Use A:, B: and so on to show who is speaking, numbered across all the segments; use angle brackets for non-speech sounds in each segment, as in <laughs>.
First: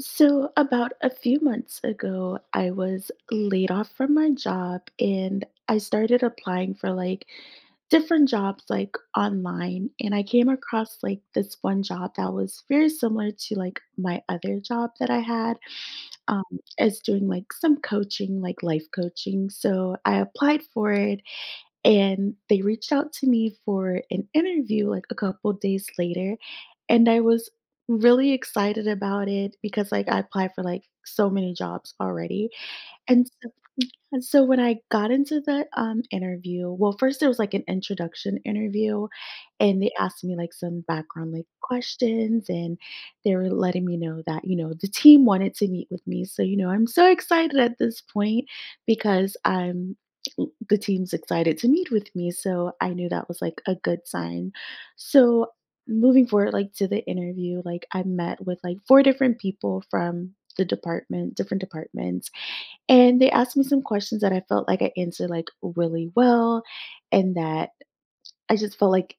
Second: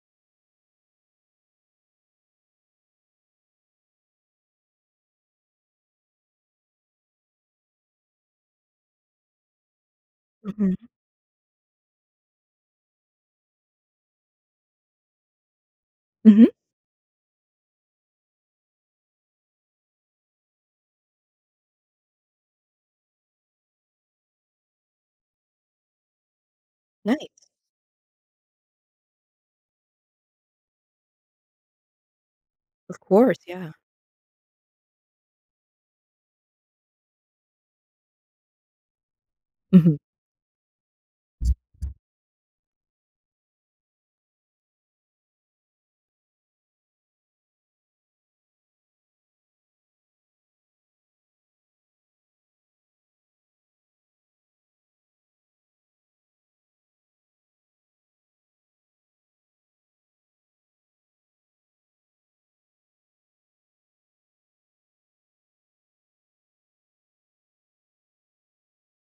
A: So, about a few months ago, I was laid off from my job and I started applying for like different jobs like online. And I came
B: Mhm.
A: across like this one job that was very similar to like my other job that I had um,
B: Mhm.
A: as doing like some coaching, like life coaching. So, I applied for it and they reached out to me for an interview like a couple days later. And I
B: Nice.
A: was really excited about it because like I applied for like so many jobs already.
B: Of
A: And
B: course,
A: so
B: yeah.
A: and so when I got into the interview well, first there was, like, an introduction interview, and they
B: Mhm.
A: asked me, like, some background, like, questions, and they were letting me know that, you know, the team wanted to meet with me. So, you know, I'm so excited at this point because I'm the team's excited to meet with me, so I knew that was, like, a good sign. So, moving forward, like, to the interview, like, I met with, like, 4 different people from the department different departments. And they asked me some questions that I felt like I answered like really well and that I just felt like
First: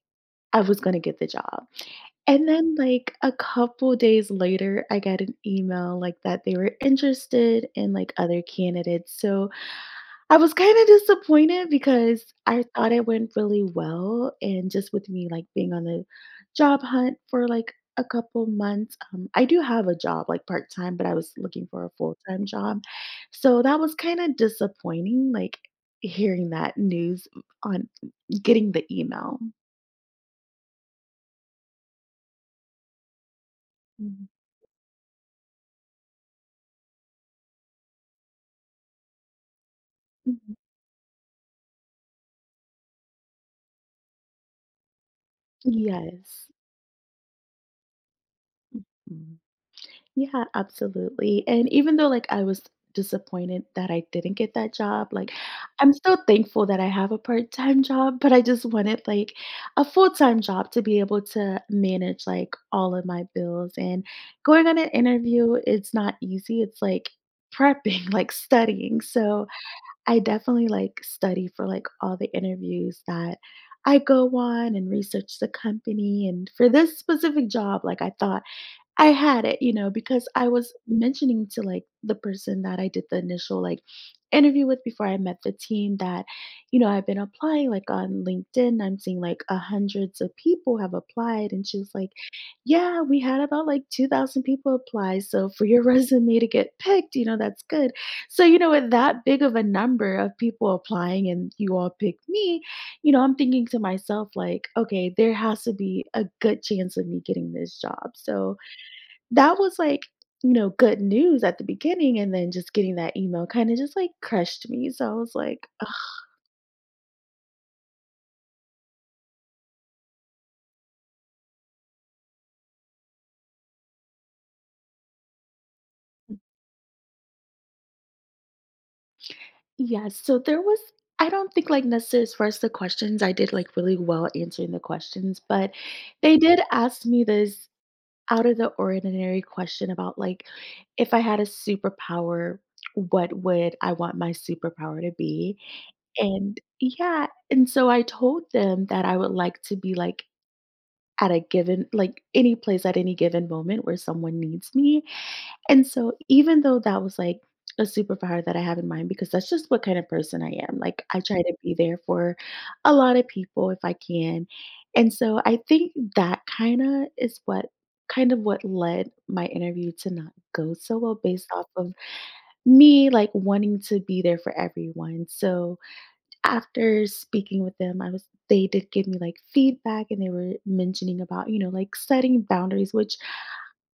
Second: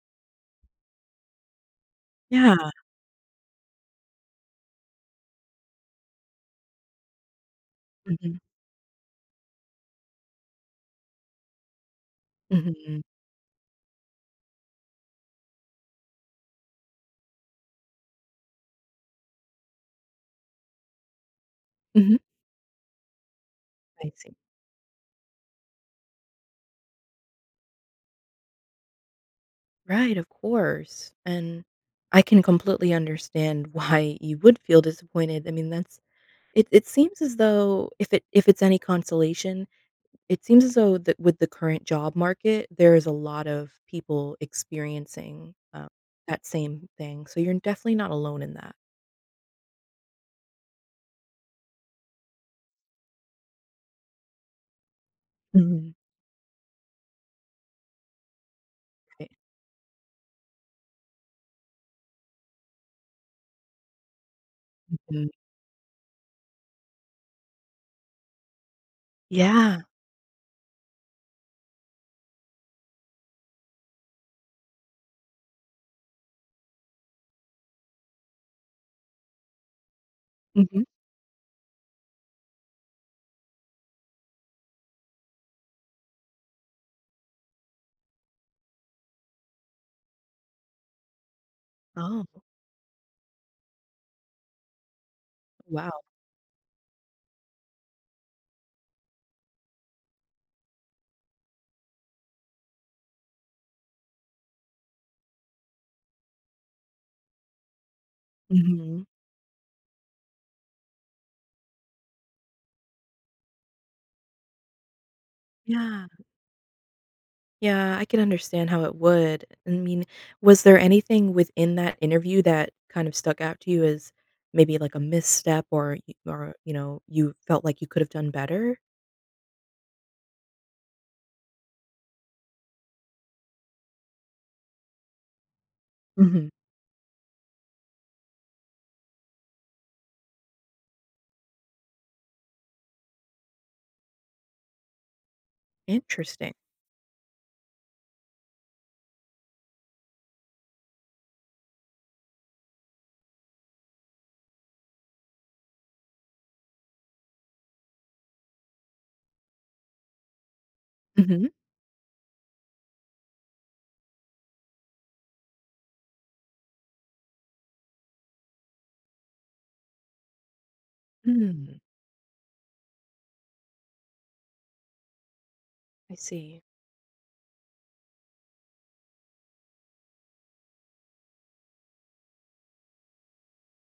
A: I was going to get the job. And
B: Yeah.
A: then like a couple days later, I got an email like that they were interested in like
B: Mhm.
A: other candidates. So I was kinda disappointed because I thought
B: Mhm.
A: it went really well, and just with me, like, being on the job hunt for, like, a couple months, I do have a job, like, part-time, but I was looking for a
B: Mhm.
A: full-time job, so that was
B: I
A: kinda
B: see.
A: disappointing, like, hearing that news on getting the email.
B: Right, of course, and I can completely understand <laughs> why
A: Mhm.
B: you would feel disappointed. I mean, that's it seems as though if it's any consolation, it
A: Mhm.
B: seems as though that with the current job market, there is a lot of people experiencing, that
A: Yes.
B: same thing, so you're definitely not alone in that.
A: Yeah, absolutely, and even though, like, I was disappointed that I didn't get that job, like, I'm
B: Mhm.
A: still thankful that I have a part-time job, but I just wanted,
B: Right.
A: like, a full-time job to be able to manage, like, all of my bills, and going on an
B: Mhm.
A: interview, it's not easy, it's like prepping, <laughs> like studying, so
B: Yeah.
A: I definitely, like, study for, like, all the interviews that I go on and research the company, and for this specific job, like, I thought I had it, you know, because I was
B: Mhm.
A: mentioning to like the person that I did the initial like interview with before I met the team that, you know, I've been applying like on LinkedIn. I'm seeing like a hundreds of people have applied. And she was like,
B: Oh,
A: yeah, we had about like 2,000 people apply. So for your <laughs>
B: wow.
A: resume to get picked, you know, that's good. So, you know, with that big of a number of people applying and you all picked me, you know, I'm thinking to myself, like, okay, there has to be a good chance of me getting this job. So,
B: Mhm.
A: that was, like, you know, good news at the beginning, and then just getting that email kinda just, like, crushed me, so I was like,
B: Yeah. Yeah, I can understand how it would. I mean, was there anything within that interview that kind of stuck out to you as maybe like a misstep or or you know, you felt like you could have done better?
A: yes, so there was I don't think, like, necessarily as far as the questions, I did, like, really well answering the questions, but they
B: Hmm.
A: did ask me this out of the ordinary question about, like, if I had a superpower, what would I want my superpower to be?
B: Interesting.
A: And yeah, and so I told them that I would like to be, like, at a given like, any place at any given moment where someone needs me, and so even though that was, like, a superpower that I have in mind because that's just what kind of person I am, like, I try
B: Mhm.
A: to be there for a lot of people if I can, and so I think that kind of what led my interview to not go so well based off
B: Mm,
A: of me, like, wanting to be there for everyone, so
B: I see.
A: after speaking with them, I was they did give me like feedback and they were mentioning about, you know, like setting boundaries, which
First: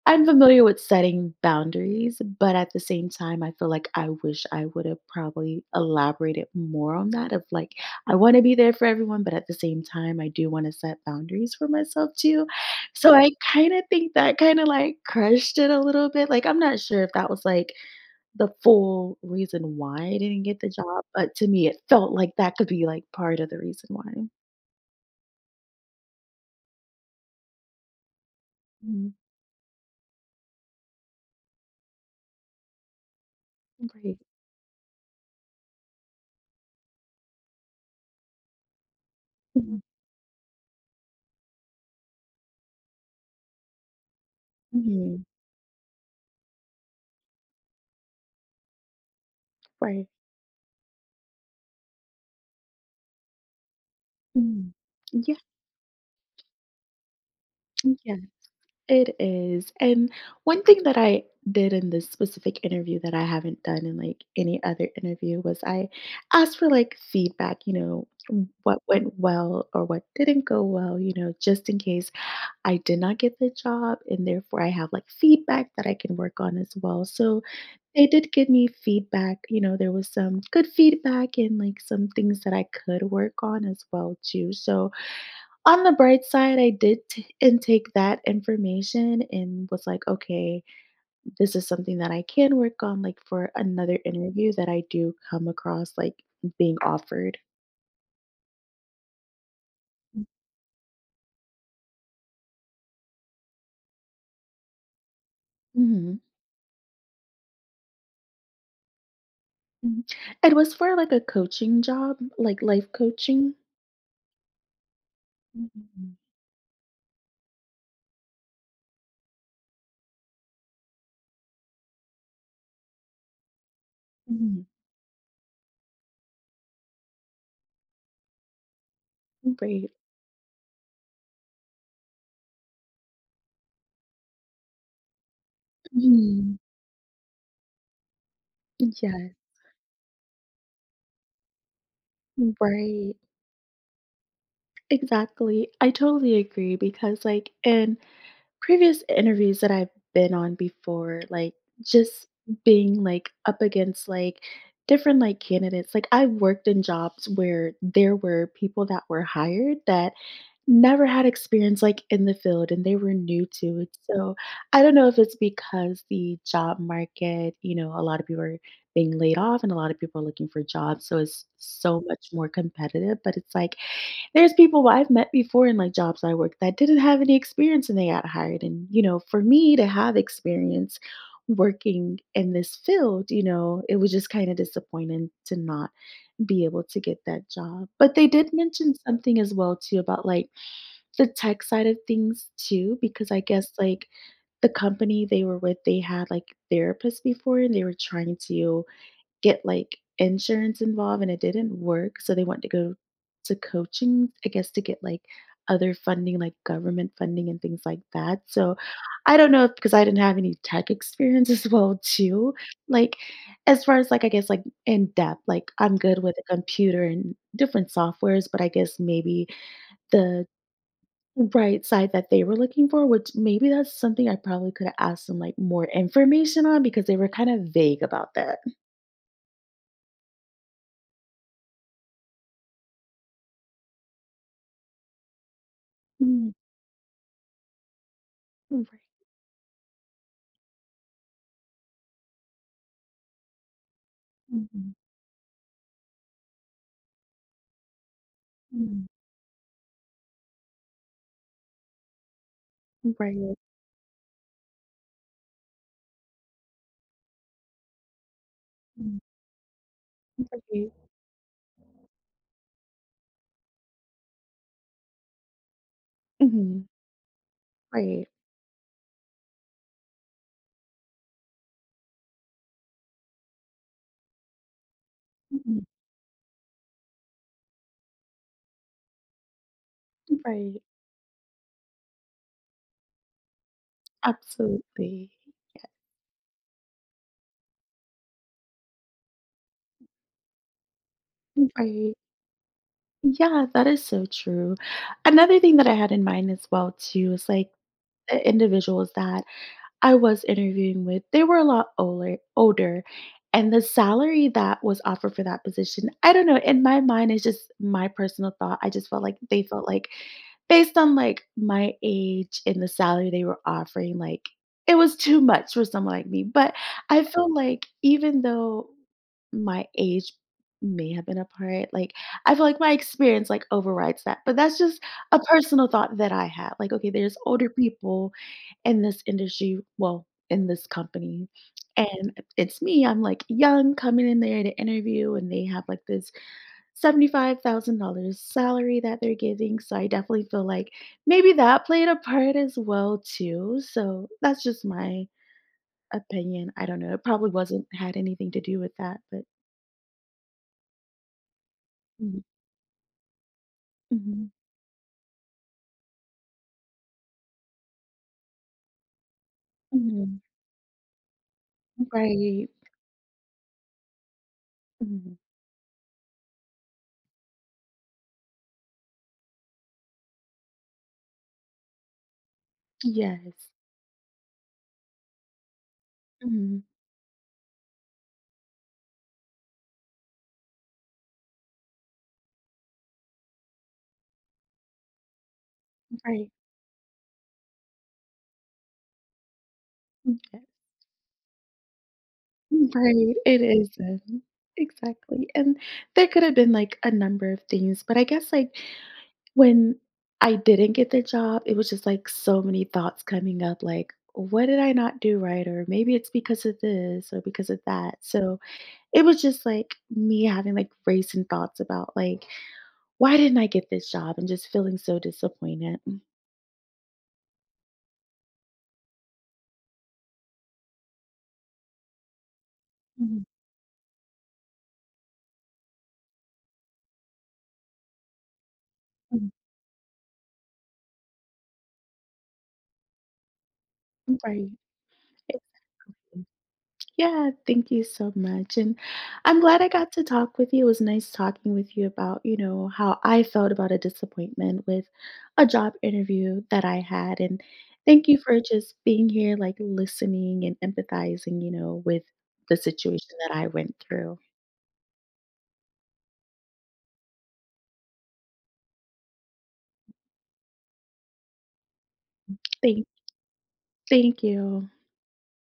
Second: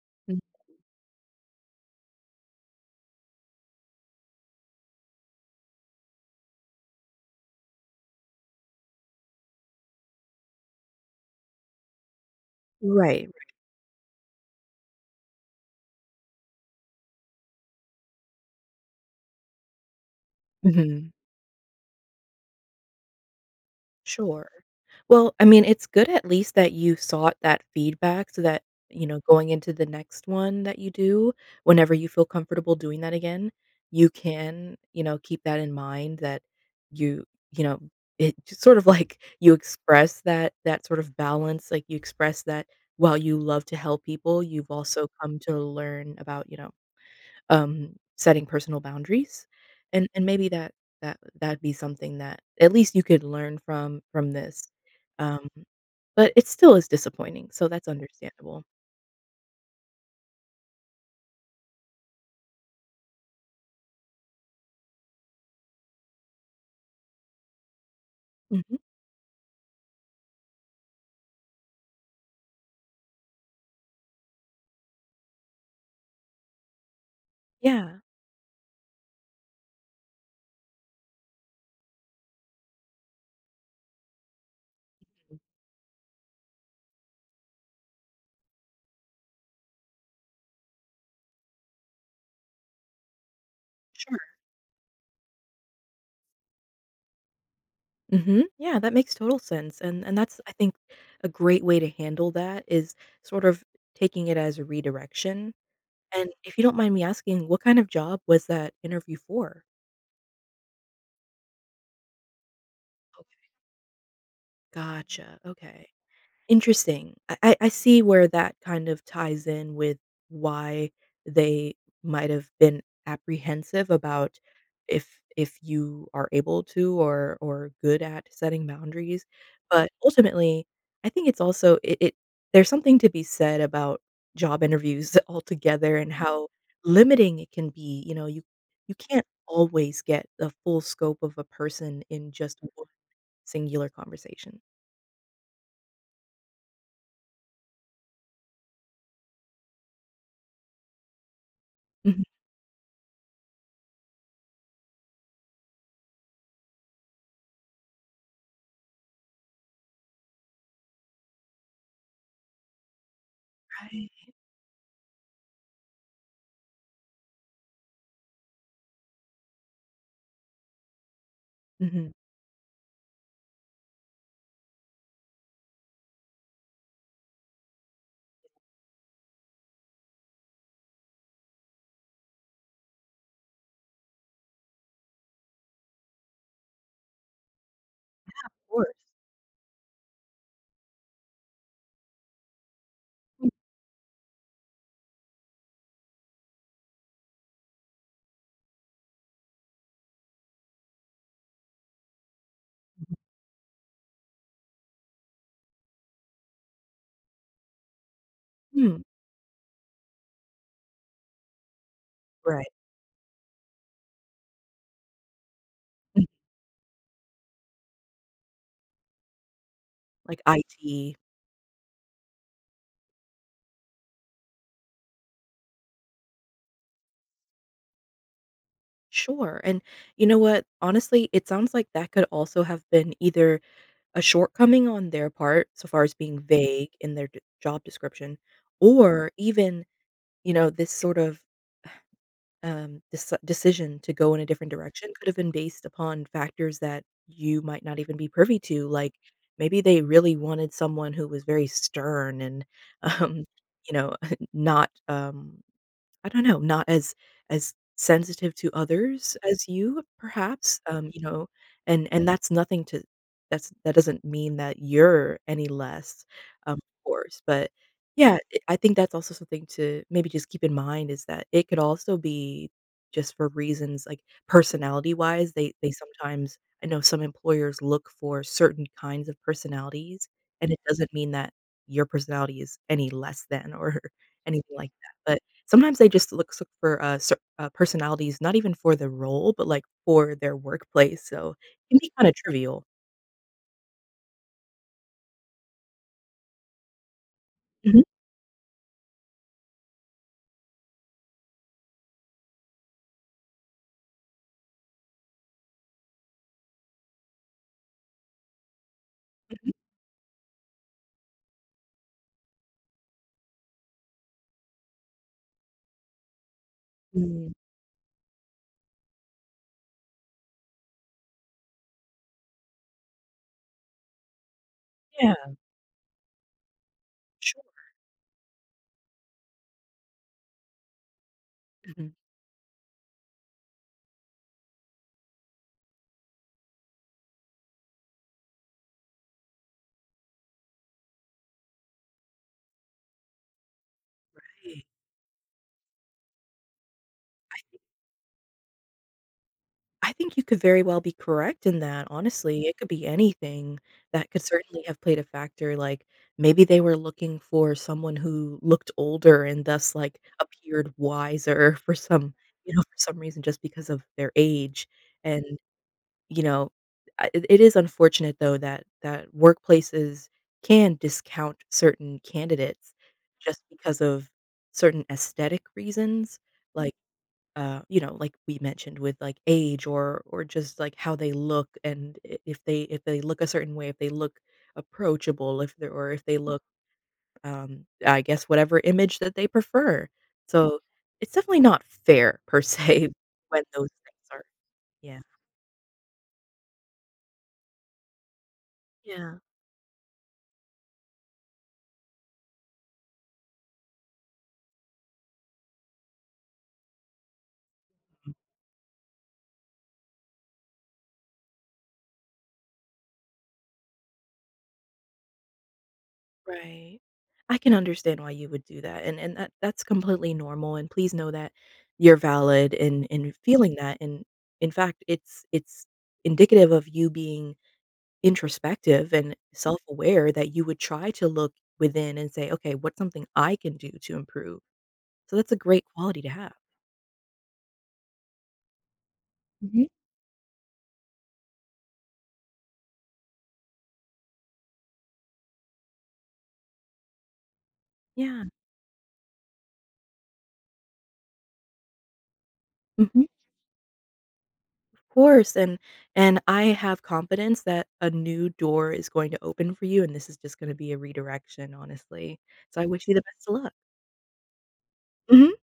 A: I'm
B: Mm,
A: familiar with setting boundaries, but at the same time, I feel like I wish I would have probably elaborated more on that of like I want to be there for everyone, but at the same time, I do want to set boundaries for myself too. So I
B: right.
A: kind of think that kind of like crushed it a little bit. Like I'm not sure if that was like the full reason why I didn't get the job,
B: Mm-hmm.
A: but to me, it felt like that could be, like, part of the reason why.
B: Sure. Well, I mean, it's good at least that you sought that feedback so that, you
A: Mhm.
B: know, going into the next one that you do, whenever you feel comfortable doing that again, you
A: Right.
B: can, you know, keep that in mind that you, you know, it just sort of like <laughs> you
A: Mhm.
B: express that sort of balance, like you express that while you love to help people, you've also
A: Mhm.
B: come to learn about, you know, setting personal boundaries,
A: Right.
B: and maybe that that'd be something that at least you could learn from this,
A: Mhm. Yeah,
B: um, but it still is disappointing, so that's
A: yeah,
B: understandable.
A: it is, and one thing that I did in this specific interview that I haven't done in, like, any other interview was I asked for, like, feedback, you know,
B: Mhm.
A: what went well or what didn't go well, you know, just in case I did not get the job, and therefore I have like feedback that I can work on as well. So
B: Yeah,
A: they did give me feedback. You know, there was some good feedback and like some things that I could work on as well too. So on the bright side, I did intake that information and was like, okay, this is something that I can work on like for another
B: sure.
A: interview that I do come across like being offered.
B: Mhm. Yeah, that makes total sense, and that's I think a great way to handle that is sort of taking it as a redirection,
A: Mhm.
B: and if you don't mind me asking, what kind of job was that interview for?
A: Mhm. It was for like a coaching job, like life
B: Okay.
A: coaching.
B: Gotcha, okay. Interesting. I see where that kind of ties in with why they might have been apprehensive about
A: Mhm.
B: if if you are able to or good at setting boundaries,
A: Right.
B: but ultimately, I think it's also it there's something to be said about job interviews <laughs> altogether and how
A: Mhm.
B: limiting it can be, you know, you can't
A: Yes.
B: always get the full scope of a person in just one
A: Right.
B: singular conversation.
A: Exactly. I totally agree because, like, in previous interviews that I've been on before, like,
B: Mhm.
A: just being like up against like different like candidates, like, I worked in jobs where there were people that were hired that never had experience, like, in the field, and they were new to it,
B: Right.
A: so I don't know if it's because the job market, you know, a lot of people are being laid off and a lot of people are looking for jobs, so it's so
B: Mhm.
A: much more competitive, but it's like, there's people who I've met before in, like, jobs I worked that didn't have any experience and they got hired, and, you know, for me to have experience working in this field, you know, it was just kinda disappointing to not be able to get that job, but they did mention something as well too about, like, the tech side of things too, because I guess, like, the company they were with, they had, like, therapists before, and they were trying to get, like, insurance involved, and it didn't work, so they wanted to go to coaching, I guess, to get, like, other funding, like government funding and things like that, so
B: Mhm.
A: I don't know if, because I didn't have any tech experience <laughs> as well too,
B: Right.
A: like, as far as, like, I guess, like, in depth, like, I'm good
B: Mm.
A: with a computer and different softwares, but I guess maybe
B: Like
A: the
B: IT.
A: right side that they were looking for, which maybe that's something I probably could have asked them like more information on because they were kind of vague about that.
B: Sure, and you know what? Honestly, it sounds like that could also have been either a shortcoming on their part, so far as being
A: Mm,
B: vague in their d job description,
A: right.
B: or even, you know, this sort of, decision to go in a different
A: Mhm,
B: direction could have been based upon factors that you might not even be privy to,
A: mm,
B: like, maybe they really wanted someone who was very stern and, <laughs> um,
A: right.
B: you know, <laughs> not, I don't know, not as sensitive to
A: Mm,
B: others as you perhaps,
A: right.
B: you know, and that's nothing to that doesn't mean that you're any less,
A: Hmm,
B: of course, but
A: right.
B: yeah, it I think that's also something to maybe just keep in mind is that it could also be just for reasons like personality-wise, they
A: Mhm,
B: they sometimes I know some employers look for certain kinds of personalities, and
A: right.
B: it doesn't mean that your personality is any less than or <laughs> anything like that,
A: Absolutely.
B: but sometimes they just look so for, cer personalities, not even for the role, but, like, for their workplace, so it can be
A: Right.
B: kinda trivial.
A: Yeah, that is so true. Another thing that I had in mind as well too is like
B: Mhm,
A: the individuals that I was interviewing with, they were a lot older, and the salary that was offered for that position, I don't know, in my mind, it's just my personal thought. I just felt like they
B: mhm.
A: felt like based on like my age and the salary they were offering, like it was too much for someone like me. But I
B: Mm.
A: feel like even though my age may have been a part, like I feel like my experience like overrides that. But that's just
B: Yeah,
A: a personal thought that I had. Like, okay, there's older
B: sure.
A: people in this industry well, in this company,
B: Mhm.
A: and it's me, I'm, like, young coming in there to interview, and they have, like, this $75,000 salary that they're giving, so I definitely feel like maybe that played a part as well too, so that's just
B: Hey,
A: my opinion, I don't know, it probably wasn't had anything to do with that, but
B: I think you could very well be correct in that,
A: mhm,
B: honestly, it could be anything that could
A: mhm,
B: certainly have played a factor, like, maybe they were looking for someone who looked older and thus, like,
A: mhm,
B: appeared wiser <laughs> for some
A: right,
B: you know, for some reason just because of their age,
A: mhm,
B: and you know, I it is unfortunate though that workplaces can discount certain candidates just
A: yes,
B: because of certain aesthetic reasons,
A: mhm,
B: like, you know, like we mentioned with, like, age or just, like, how they look and I if they look a certain way, if they look approachable, if they or if they
A: right,
B: look, I guess whatever image that they prefer.
A: mm.
B: So, it's definitely not fair per se
A: Right,
B: <laughs>
A: it
B: when those things are
A: isn't.
B: yeah.
A: Exactly, and there could have been, like, a number of things, but I guess, like,
B: Yeah.
A: when I didn't get the job, it was just, like, so many thoughts coming up, like, "What did I not do right?" Or, "Maybe it's because of this or because of that." So, it was just, like, me having, like, racing thoughts about, like, "Why didn't I get this job?" And just feeling so disappointed.
B: Right. I can understand why you would do that, and that that's completely normal, and please know that you're valid in
A: Mhm,
B: feeling that, and in fact, it's indicative of you being introspective and
A: mhm.
B: self-aware that you would try to look within and say, "Okay, what's something I can do to improve?"
A: Right.
B: So that's a great quality to have.
A: Yeah, thank you so much. And I'm glad
B: Mhm.
A: I got to talk with you. It was nice talking with you about, you know, how I felt about a disappointment with a job interview that I had. And thank you
B: Yeah.
A: for just being here, like listening and empathizing, you know, with the
B: Mhm.
A: situation that I went through.
B: Of course, and I have confidence that a new door is going to open for you, and this is just gonna be a redirection, honestly. So I
A: Thank,
B: wish you the best of luck.
A: thank you.
B: Mhm.